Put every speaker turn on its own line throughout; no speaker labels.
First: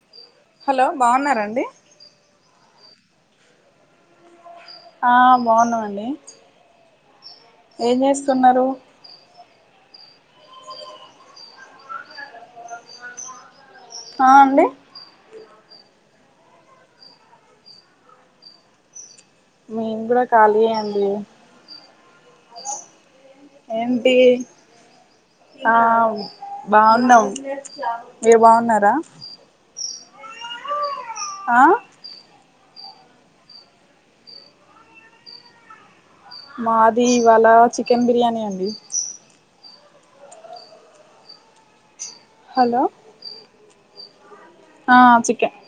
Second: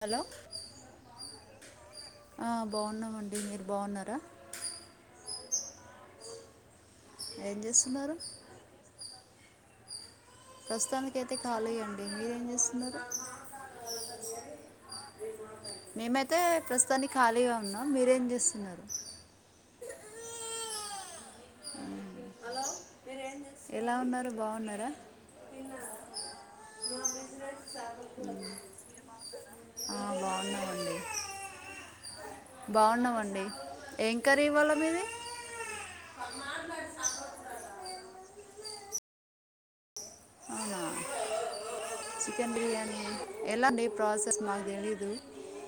Hello
hello బావున్నారా అండి
ఆ బాగున్నామండి మీరు బాగున్నారా
ఆ బోనమండి ఏం చేస్తున్నారు
ప్రస్తుతానికైతే కాలి యండి మీరేం చేస్తున్నారు
ఆ అండి
మేమైతే ప్రస్తుతానికి ఖాళీగా ఉన్నాం మీరేం చేస్తున్నారు
మేము కూడా ఖాళీ ఎ అండి
ఎలా
ఏంటి
ఉన్నారు బాగున్నారా
ఆ బాగున్నాం మీరు బాగున్నారా
ఆ బాగున్నామండి
అ
బాగున్నామండి ఏం కర్రీ ఇవ్వాల మీది
మాది ఇవాళ చికెన్ బిర్యానీ అండి
అవునా చికెన్
హలో
బిర్యాని ఎలా మీ ప్రాసెస్ స్ మాకు
ఆ
తేలిదు
chicken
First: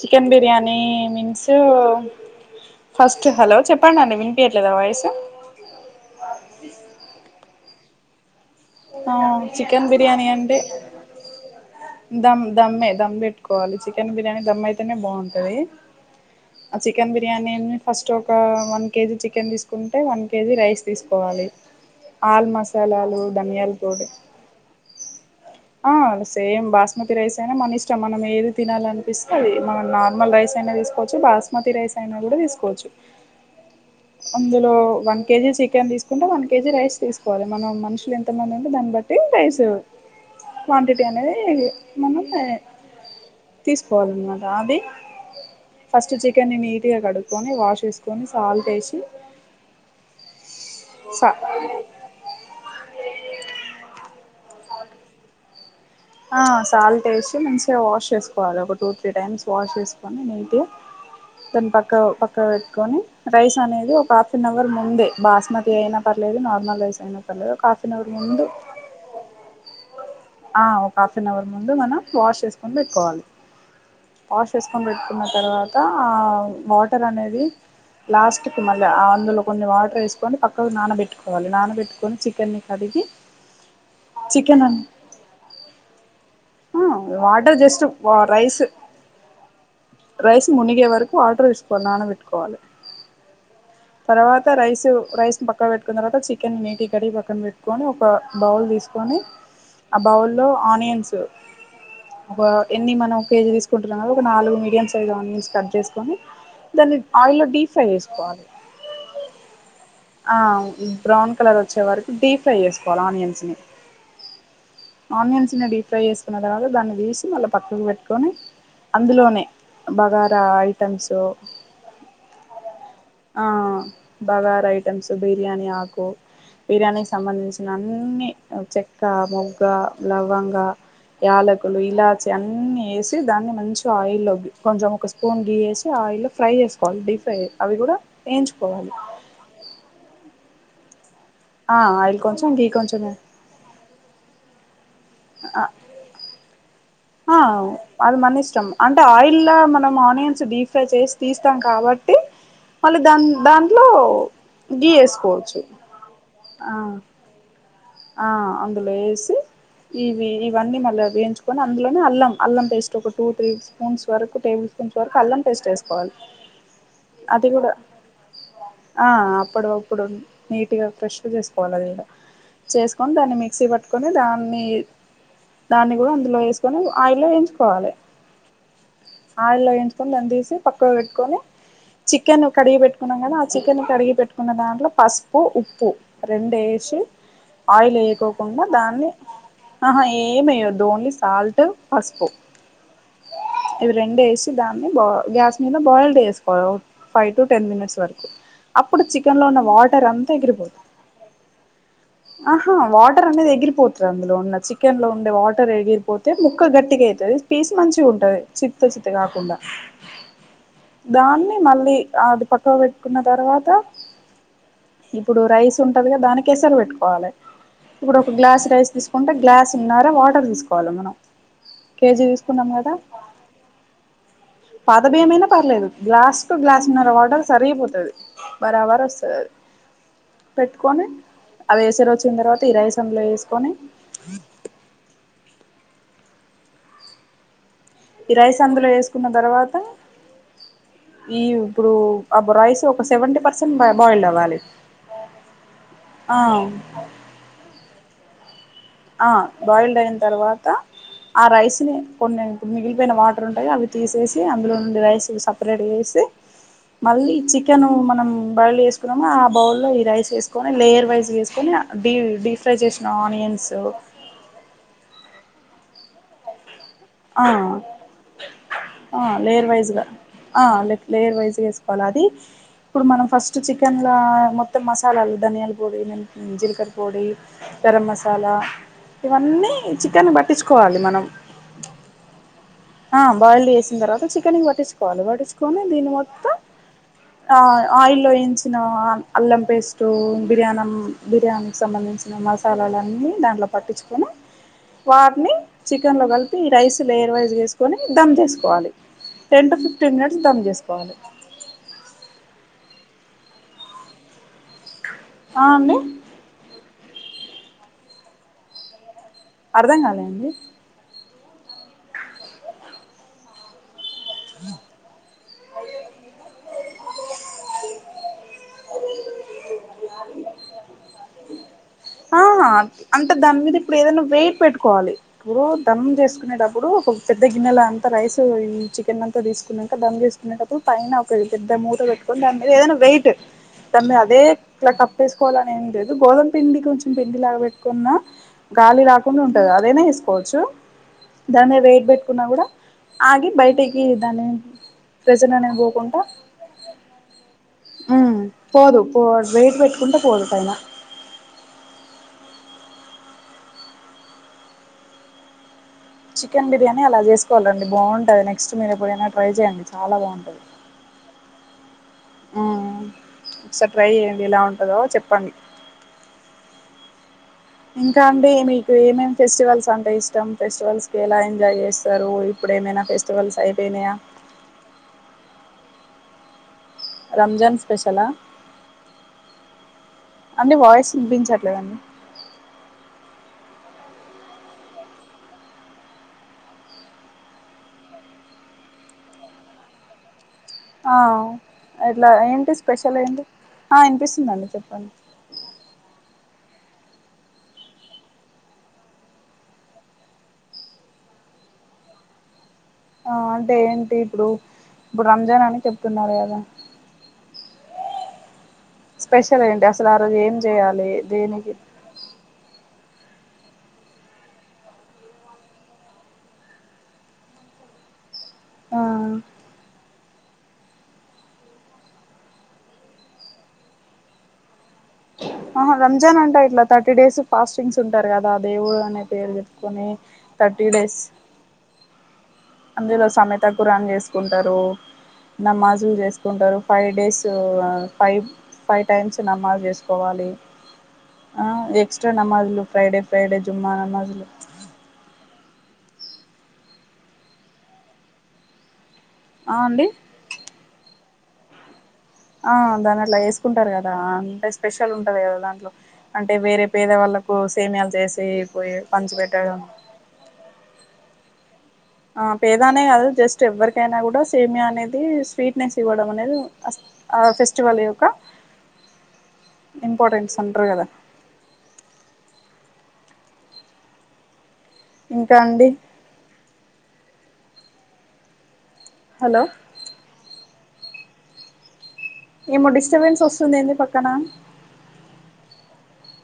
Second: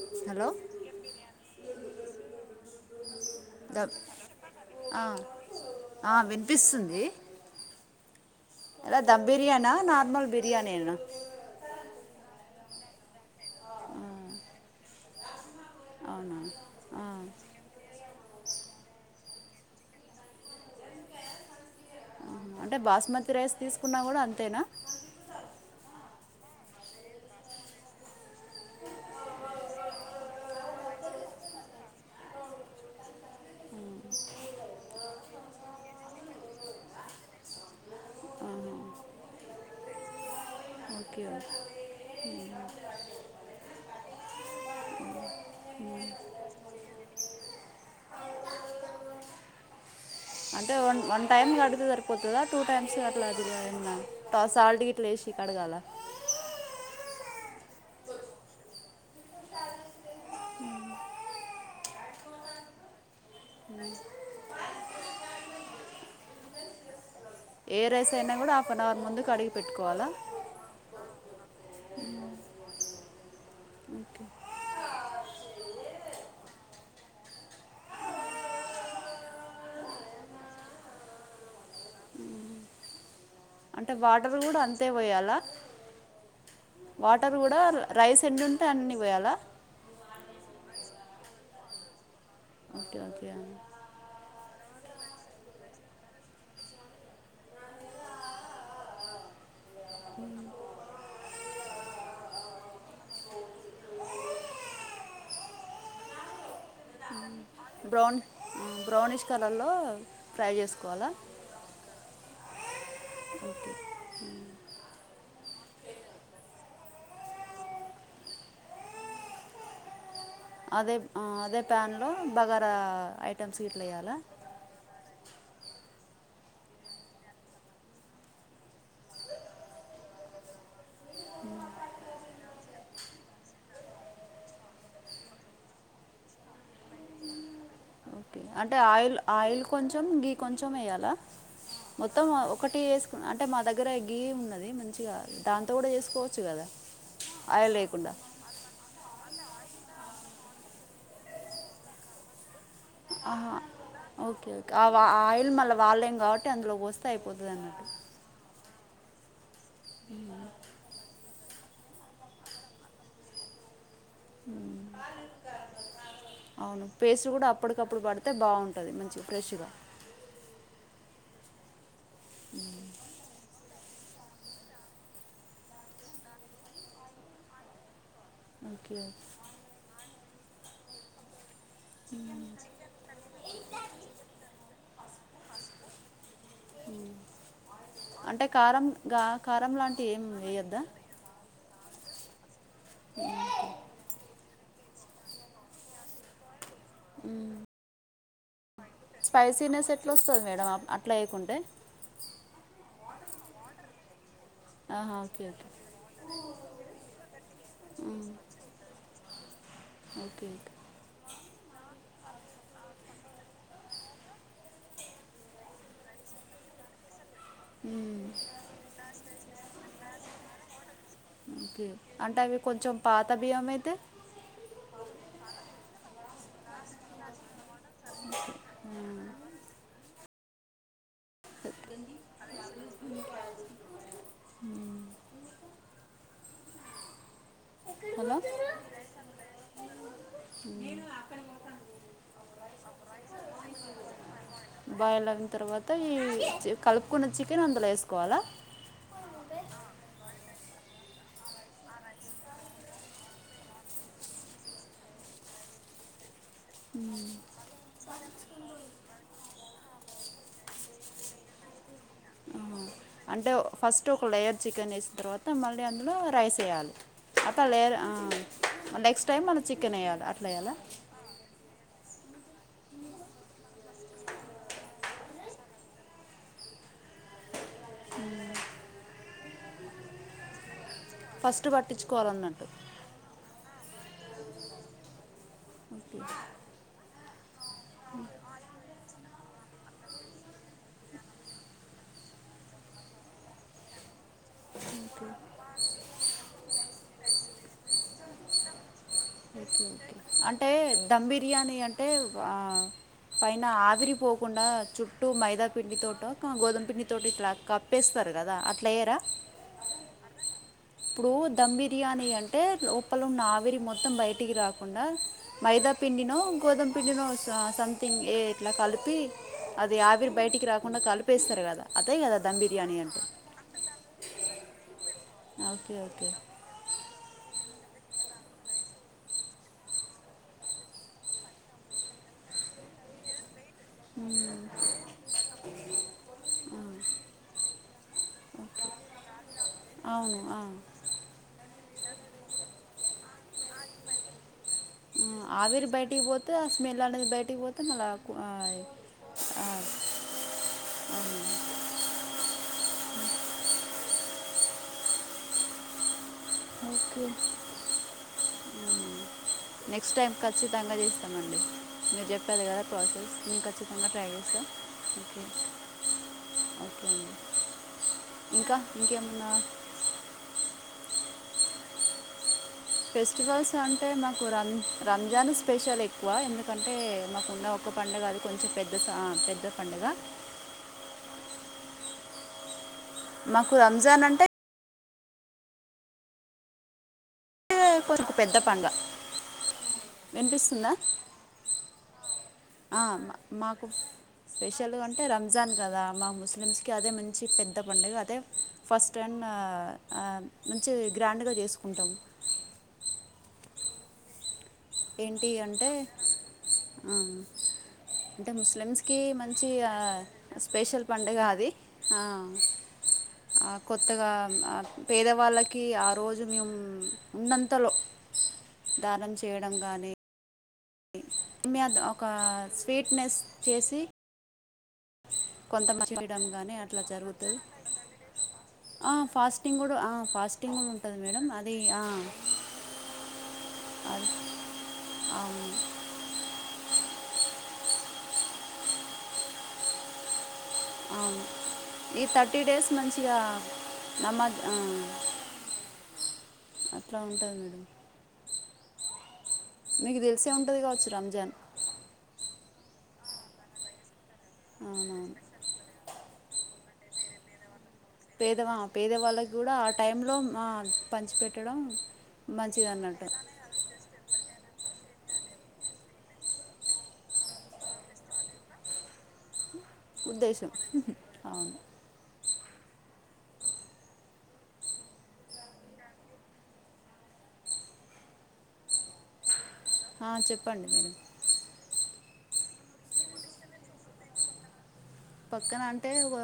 chicken biryani means first hello
డ్బ్
చెప్పండి అండి వినిపియట్లేదా వాయిస్
అ అ వినిపిస్తుంది ఎలా
ఆ
దమ్ బిర్యానా
చికెన్ బిర్యాని
నార్మల్
అంటే
బిర్యానీనా
దమ్ దమ్మే దమ్ పెట్టుకోవాలి చికెన్ బిర్యానీ దమ్ అయితేనే బాగుంటది
అవునా
చికెన్
ఆ.
బిర్యానీ ఫస్ట్ ఒక వన్ కేజీ చికెన్ తీసుకుంటే వన్ కేజీ రైస్ తీసుకోవాలి ఆల్ మసాలాలు ధనియాలు
కున్నా కూడా అంతేనా
ఆ సేమ్ బాస్మతి రైస్ అయినా మన ఇష్టం మనం ఏది తినాలనిపిస్తే అది మనం నార్మల్ రైస్ అయినా తీసుకోవచ్చు బాస్మతి రైస్ అయినా కూడా తీసుకోవచ్చు అందులో వన్ కేజీ చికెన్ తీసుకుంటే వన్ కేజీ రైస్ తీసుకోవాలి మనం మనుషులు ఎంత మంది
ఆహా.
దాన్ని బట్టి రైస్ క్వాంటిటీ
ఓకే
అనేది
ఓకే.
మన తీసుకోవాలన్నమాట అది ఫస్ట్ చికెన్ని నీటిగా కడుక్కొని వాష్ వేసుకొని సాల్ట్ వేసి
అంటే వన్
స
టైమ్ కడితే సరిపోతదా టూ టైమ్స్ అట్టలే సాల్ట్ గిట్ల ఎసి కడగాల
ఆ సాల్ట్ వేసి మంచిగా వాష్ చేసుకోవాలి ఒక టూ త్రీ టైమ్స్ వాష్ చేసుకొని నీట్గా దాని పక్క పక్క పెట్టుకొని రైస్ అనేది ఒక హాఫ్ అన్ అవర్ ముందే బాస్మతి అయిన పర్ లేదు నార్మల్ రైస్ అయిన పర్లేదు ఒక
ఏ
హాఫ్నహౌర్
రైస్ అయినా
ముందు
కూడా హాఫ్ అన్ అవర్ ముందు కడిగి పెట్టుకోవాలా
ఆ హాఫ్ అన్ అవర్ ముందు మనం వాష్ చేసుకొని పెట్టుకోవాలి
ఓకే
వాష్ చేసుకొని పెట్టు నా ఆ తర్వాత ఆ వాటర్ అనేది లాస్ట్కి మళ్ళీ అందులో కొన్ని వాటర్ వేసుకొని పక్కకు నానబెట్టుకోవాలి నానబెట్టుకొని చికెన్నిన్ని కడిగి
అంటే వాటర్ కూడా అంతే పోయాల
ఆ వాటర్ జస్ట్
ఎన్ని
రైస్
ఉంటే అన్ని పోయాలా
రైస్ మునిగే వరకు వాటర్వెకో నానపెట్టుకోవాలి
ఓకే ఓకే
త రైస్ రైస్ పక్కన పెట్టుకున్న తర్వాత చికెన్ నీటికడిగీ పక్కన పెట్టుకొని ఒక బౌల్ తీసుకొని ఆ బౌల్లో ఆనియన్స్ ఒక ఎన్ని మనం ఒక కేజీ తీసుకుంటున్నాం కదా ఒక నాలుగు మీడియం సైజు ఆనియన్స్ కట్ చేసుకొని దని ఆయిలో డీప్ఫ్రై
బ్రౌన్
చేసుకోవాలి
బ్రౌనిష్ కలర్లో ఫ్రై చేసుకోవాలా
బ్రౌన్ కలర్ వచ్చే వరకు డీప్ ఫ్రై చేసుకోవాలి ఆనియన్స్ ని
ఓకే
ఆనియన్స్ ని డీప్ ఫ్రై చేస్కుని అలగే దాని మళ్ళీ తీసి పక్కన పెట్టుకుని అందులోనే బాగారా
అదే అదే ప్యాన్లో బగారా ఐటమ్స్ గీట్లా వేయాలా
బిర్యాని ఆకు బిర్యానీకి సంబంధించిన అన్ని చెక్క మొగ్గ లవంగా యాలకులు ఇలాచి అన్ని వేసి దాన్ని మంచి ఆయిల్ కొంచెం ఒక స్పూన్ గీయేసి ఆయిల్ ఇలా ఫ్రై చేసుకోవాలి డీప్ ఫ్రై అవి కూడా
ఓకే అంటే
వేయించుకోవాలి
ఆయిల్ ఆయిల్ కొంచెం గీ కొంచెం వేయ్యాలా
ఆ ఆయిల్ కొంచెం గీ కొంచమ
అంటే మా దగ్గర గీ ఉన్నది మంచిగా దాంతో కూడా చేసుకోవచ్చు కదా
ఆ
ఆయిల్ లేకుండా
అది మన ఇష్టం అంటే ఆయిల్ ఇలా మనం ఆనియన్స్ డీప్ ఫ్రై చేసి తీస్తాం కాబట్టి మళ్ళీ దాని
ఆహా
దాంట్లో
ఓకే ఓకే
గీ
ఆ ఆయిల్
వేసుకోవచ్చు
మళ్ళా వాడలేము కాబట్టి
ఆ
అందులోకి పోస్తే అయిపోతుంది అన్నట్టు
ఆ అందులో వేసి ఇవి ఇవన్నీ మళ్ళా వేయించుకోని అందులోనే అల్లం అల్లం పేస్ట్ ఒక టూ త్రీ స్పూన్స్ వరకు టేబుల్ స్పూన్స్ వరకు అల్లం టేస్ట్ వేసుకోవాలి
అవును పేస్ట్
అది కూడా
అప్పటికప్పుడు పడితే బాగుంటుంది
ఆ
మంచిగా ఫ్రెష్గా
అప్పుడు అప్పుడు నీటి గా ఫ్రెష్ గా చేసుకోవాలి చేసుకొని దాన్ని మిక్సీ పట్టుకొని దాన్ని దాన్ని కూడా అందులో వేసుకొని ఆయిల్లో వేయించుకోవాలి
ఓకే ఓకే.
ఆయిల్లో వేయించుకొని దాన్ని తీసి పక్కన పెట్టుకొని చికెన్ కడిగి పెట్టుకున్నాం కదా ఆ చికెన్ కడిగి పెట్టుకున్న దాంట్లో పసుపు ఉప్పు ఉప్పు రెండే ఆయిల్
అంటే
వేయకోకుండా
కారం
దాన్ని
గా కారం
ఆహా
లాంటివి ఏం వేయొద్దా
ఏమియ్యద్దు ఓన్లీ సాల్ట్ పసుపు ఈ రెండు వేసుకొని దాని బా గ్యాస్ మీద బాయిల్డ్ చేసుకోవాలి ఫైవ్ టు టెన్ మినిట్స్ వరకు అప్పుడు చికెన్ లో ఉన్న
స్పైసీనెస్
వాటర్
ఎట్లా
అంతా
వస్తుంది మేడం
ఎగిరిపోతుది
అట్లా వేయకుంటే
ఆహా వాటర్ అనేది ఎగిరిపోతాది అందులో ఉన్నది చికెన్ లో
ఆహా,
ఉండే
ఓకే ఓకే
వాటర్ ఎడిగిపోతే ముక్క గట్టిగా అవుతుంది పపేస్ మంచి
ఉమ్,
ఉంటది చిత్త చిత్త కాకుండా
ఓకే ఓకే
దాన్ని మళ్ళీ ఆ అది పక్కవ పెట్టుకున్న తరువాత ఇప్పుడు రైస్ ఉంటదిగా దానికి ఎసర పెట్టుకోవాలి ఇప్పుడు ఒక గ్లాస్ రైస్ తీసుకుంటే గ్లాస్ ఉన్నారా వాటర్ తీసుకోవాలి మనం
ఒకే
కేజీ
అంటే అవి
తీసుకున్నాం
కొంచెం పాత బియ్యం అయితే
పాద బియ్యమైనా పర్లేదు గ్లాస్ కు గ్లాస్ న్నర వాటర్ సరిపోతుంది బారాబరా వస్తుంది పెట్టుకని అది ఎసరు వచ్చిన తరువాత ఈ రైస్ అందులేసుకొని ఈ
అలా
రైస్ అందులేసుకున్న తర్వాత ఈ ఇప్పుడు అబ రైస్ ఒక సెవెంటీ పర్సెంట్ బాయిల్ అవ్వాలి
బైలైన్ తరువాత ఈ
ఆ
చి కలుపుకున్న చికెన్ అందులో వేసుకోవాలా
ఆ బాయిల్డ్ అయిన తర్వాత ఆ రైస్ ని కొన్ని ఇప్పుడు మిగిలిపోయిన వాటర్ ఉంటాయి అవి తీసేసి అందులో నుండి రైస్ సపరేట్ చేసి మళ్ళీ చికెను మనం బౌల్ వేసుకున్నాము ఆ బౌల్లో లో ఈ రైస్ వేసుకొని లేయర్ వైస్ వేసుకొని ఫ్రై
ఆహా.
చేసిన
అంటే
ఆనియన్స్
ఫస్ట్ ఒక లేయర్ చికెన్ వేసిన తర్వాత మళ్ళీ అందులో రైస్ వేయాలి
ఆ
అట్లా లేయర్
ఆ
నెక్స్ట్ టైం మళ్ళీ
లేయర్
చికెన్
వైజ్గా
వేయాలి అట్లా వేయాలా
లేయర్ వైజ్గా వేసుకోవాలి అది ఇప్పుడు మనం ఫస్ట్ చికెన్ల మొత్తం మసాలాలు ధనియాల పొడి మ జీలకర్ర పొడి గరం మసాలా ఇవన్నీ చికెన్ కి పట్టించుకోవాలి మనం
ఫస్ట్ పట్టించుకోవాలన్నట్టు
ఆ బాయిల్ చేసిన తర్వాత చికెన్ కి పట్టించుకోవాలి పట్టించుకొని దీని
ఓకే
మొత్తం ఆ ఆయిల్లో వయించిన అల్లం పేస్ట్ బిర్యానం బిర్యానీ సంబంధించి మసాలాలున్నీ దాంట్లో పట్టించుకొని వాటిని చికెన్ లో కలిపి ఈ రైస్ లేయర్ వైజుగా ఎసుకోనీ ధమ్ జేసుకోవాలి టెన్ టు
ఓకే
ఫిఫ్ మినిట్స్
ఓకే
దమ్
అంటే
చేసుకోవాలి
ధమ్ బిర్యానీ అంటే ఆ పైన ఆవిరిపోకుండా చుట్టూ మైదా
ఆ అండి
పండితోటో కా గోదుపిండి తోటి ఇట్లా కప్పేస్తారు కదా అట్లా ఎయ్యరా
అర్థం కాలే అండి
ఇప్పుడు ధమ్ బిర్యానీ అంటే లోపల ఉ నావిరి మొత్తం బయటికి రాకు
ఆ
మైదా పిండినో గోధుమ పిండినో సంథింగ్ ఏ ఇట్లా కలిపి అది ఆవిరి బయటి రాకుండా కలిపేస్తారు కదా అదే కదా
ఆ
దమ్ బిర్యానీ
అంటే దాని మీద ఇప్పుడు ఏదైనా వెయిట్ పెట్టుకోవాలి ఇప్పుడు
ఓకే
దనం
ఓకే
చేసుకునేటప్పుడు ఒక పెద్ద గిన్నెల అంతా రైస్ చికెన్ అంతా తీసుకున్నాక దాన్ని తీసుకునేటప్పుడు పైన ఒక పెద్ద మూత పెట్ ఉందండి ఏదైనా వెయిటు దాని మీద అదే
మ్మ్.
ఇలా కప్పేసుకోవాలని ఏం లేదు గోధమ పిండి కొంచ పిండి లాగా పెట్టుకున్న గాలి రాకుండా ఉంటది అదేనా
అవును ఆ.
వేసుకోవచ్చు దాన్ని వెయిట్ పెట్టుకున్నా కూడా ఆగి బయటికి దాన్ని
ఆ ఆవిరి బయటికి పోతే ఆ స్మెల్ అనేది బయటికి పోతే మళ్ళా ఆయ్
పోదు పో
ఆ
వెయిట్ పెట్టుకుంటే ఫోదు పైనా
అ
చికెన్ బిర్యానీ అలా
ఓకే
చేసుకోవాలండి బాగుంటది నెక్ట్ మీరేప్పుర్యానా ట్రై చేయండి చాలా బాగుంటది
కంగాజెస్తా మీేరు చెప్పాలి కదా
మ్మ్.
ప్రాసెస్ మేము
ఒకసారి
ఖచ్చితంగా ట్రై
చేయండి ఎలా
చేస్తాను
ఉంటదో
ఓకే
చెప్పండి
అఓ
ఇంకా అండి మీకు ఏమేం
ఇంకేమన్నా
ఫెస్టివల్స్ అంటే ఇష్టం ఫెస్టివల్స్ కి ఎలా ఎంజాయ్ చేస్తారు ఇప్పుడు ఏమైనా
ఫెస్టివల్స్ అంటే
అయిపోయినాయా
మాకు రం రంజాన్ స్పెషల్ ఎక్కువ ఎందు ఎందుకంటే మాకున్న
రంజాన్
ఒక్క పడుగ
స్పెషలా
అది కొంచెం పెద్ద పెద్ద పడుగ
పిలగాన్ని
మాకు రంజాన్ అంటే పేపర్కు పెద్ద పంగ విన్పిస్త్
అవు
మాకు
ఆ వినిపిస్తుందండి
స్పెషల్గా
చెప్పండి
అంటే రంజాన్ కదా మా ముస్ లిమ్స్ క అదే మంచి పెద్ద పడుగ అదే ఫస్ట్ అండ్ మంచి గ్రాండ్గా చేసుకుంటాం
ఆ అంటే ఏంటి ఇప్పుడు ఇప్పుడు
ఏంటి
రంజాన్ అని
అంటే
చెప్తున్నాడు కదా
ఆ, అంటే ముస్లిమ్స్కి
స్పెషల్
మంచి
ఏంటి అసలు ఆ రోజు ఏం
స్పెషల్
చేయాలి
పడుగ అది
స
కొత్తగా పేదవాళ్ళకి ఆ రోజు మేము ఉన్నంతలో
ఆ
దానం చేయడంగాని మీద ఒక స్వీట్నెస్ చేసి
ఆహ
కొంతమంది
రంజాన్
చేయడం
అంటా
కానీ
ఇట్లా
అట్లా
థర్టీ డేస్
జరుగుతుంది
ఫాస్టింగ్స్ ఉంటారు కదా దేవుడు అనే పేరు చెప్పుకొని
ఫస్టింగ్
థర్టీ
గూడ
డేస్
ఉంటుంది మేడం అది
అందులో సమెతకురాన్
అది
చేసుకుంటారు
అవును
నమాజులు చేసుకుంటారు ఫైట్ డేస్ ఫైవ్ ఫైవ్ టైమ్స్ నమాజ్ చేసుకోవాలి
అవును
ఆ
ఈ
ఎక్స్ట్రా
థర్టీ
నమాజులు
డేస్
ఫ్రైడే
మంచిగా
ఫ్రైడే జుమ్మా నమాజులు
నమాజ్ ఆ అట్లా ఉంటది మేడం
ఆ అండి
మీకు దెలసే ఉన్టది కావచ్చు రంజాన్
ఆ దాన్ని అట్లా వేసుకుంటారు కదా అంటే స్పెషల్
అవునవును
ఉంటంది కదా దాంట్లో అంటే వేరే పేద వాళ్ళకు
పేదవా పేదవాళ్ళకి కూడా ఆ టై లో పంచి పెట్టడం
ఆ పేదానే కాదు జస్ట్ ఎవ్వరికైనా కూడా సేమ అనేది స్వీట్నెస్ ఇవ్వడం అనేది ఆ ఫెస్టివల్ యొక్క ఇంపార్టెన్స్
ఉద్దేశం
అంటారు కదా
హుహు అవును
ఇంకా అండి హలో
చెప్పండి మేడం
ఏమో డిస్టర్బెన్స్ వస్తుందిడి పక్కన
పక్కన అంటే ఓ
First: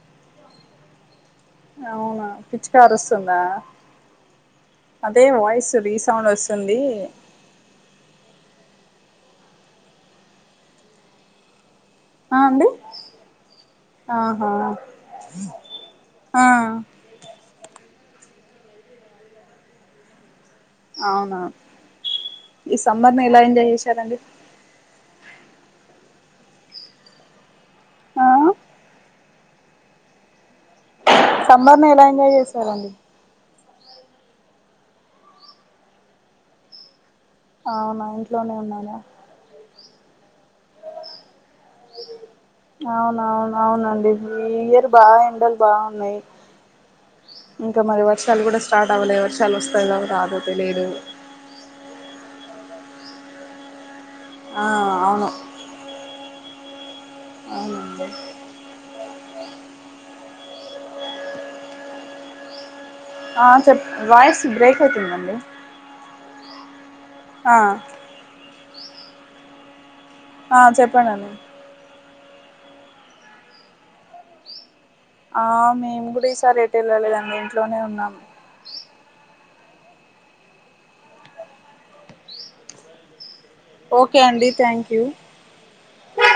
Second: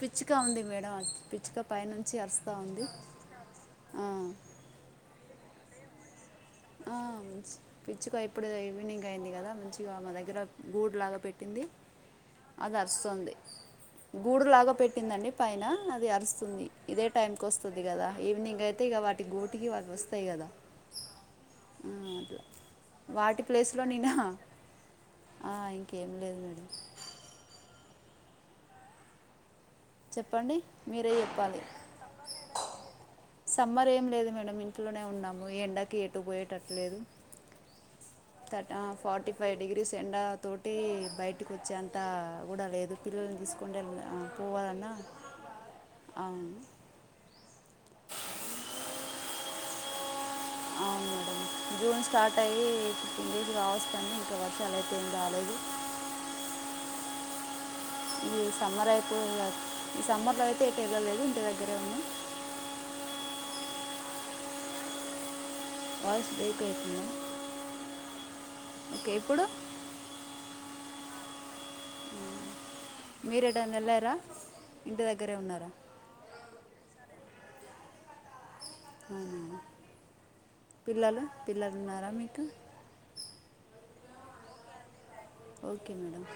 పిచ్చుక ఉంది మేడం అట్ పి పచ్చగా పై నుంచి
అవునా
అరుస్తా
పిచ్చిక
ఉంది
అరుస్తుందా
ఆ
దే వయిస్ రీసౌండ్ వ
ఆన్స్ పిచ్చుగా ఇప్పుడ దా ఈవినింగ్ అయింది కదా మంచిగా మా దగ్గర గూడులాగా పెట్టింది
ఆ అండి
అదిరుస్తుంది
ఆహా
గూడులాగా పెట్టిందండి పైన అది
ఆ
అరుస్తుంది ఇదే టైం వస్తుంది కదా ఈవినిగైతే ఇగా వాటి గూటికి వాట వస్తాయి కదా
అవునా
ఆ, అట్లా
ఈ సమ్మర్ని ఎలా
వాటి
ఎంజాయ్
ప్లేస్లో నేనా
చేశారంండి
ఆ ఇంకేం లేదు మడి
ఆహా
చెప్పండి మీరే చెప్పాలి
సంబర్ని ఎలా ఎంజాయ్ చేశారండి
సమ్మర్ ఏం లేదు మేడం ఇంట్లోనే ఉన్నాము ఎంండకి ఎటు పోయేటట్లేదు
అవును
ఫార్టీ ఫైవ్ డిగ్రీస్ ఎంండ తోటి బయటకి వచ్చేంత కూడా లేదు పిల్లల్ని తీసుకుంటే వెళ్ళ-
అవునవునువునడి
ఆ, పోవాలన్నా
బాగా ఎండలు బాగున్నాయి
అవును
ఇంకా మరి వర్షాలు కూడా స్టార్ట్ అ ఎవరు చ వస్తాయిదవ అ
అవును మేడం జూన్ స్టార్ట్ అయ్యి ఫిఫ్టీన్ డీస్ కావస్తని అవా
ఆ
చాలైతుంది
అవును
ఆలోదు
అవునండి
ఈ సమ్మర్యి ఏంలేద ఈ సమ్మర్లోయితే ఏటాలలేదు ఇంటి దగ్గరే ఉన్నా
చెప్ వాయిస్ బ్రేక్ అవుతుందండి
వాయిస్ బ్రేకవుతుందా
ఆ
ఓకే ఇప్పుడు
ఆ చెప్పండ అన్న
మీరిడం నలార
ఆ మేము కూడా ఈసారి ఎట్ వెళ్ళాలిదండి ఇంట్లోనే ఉన్నాము
పిల్లలు పిల్లలు ఉన్నారా మీకు
ఓకే అండి థ్యాంక్ యూ
ఓకే మేడంమ్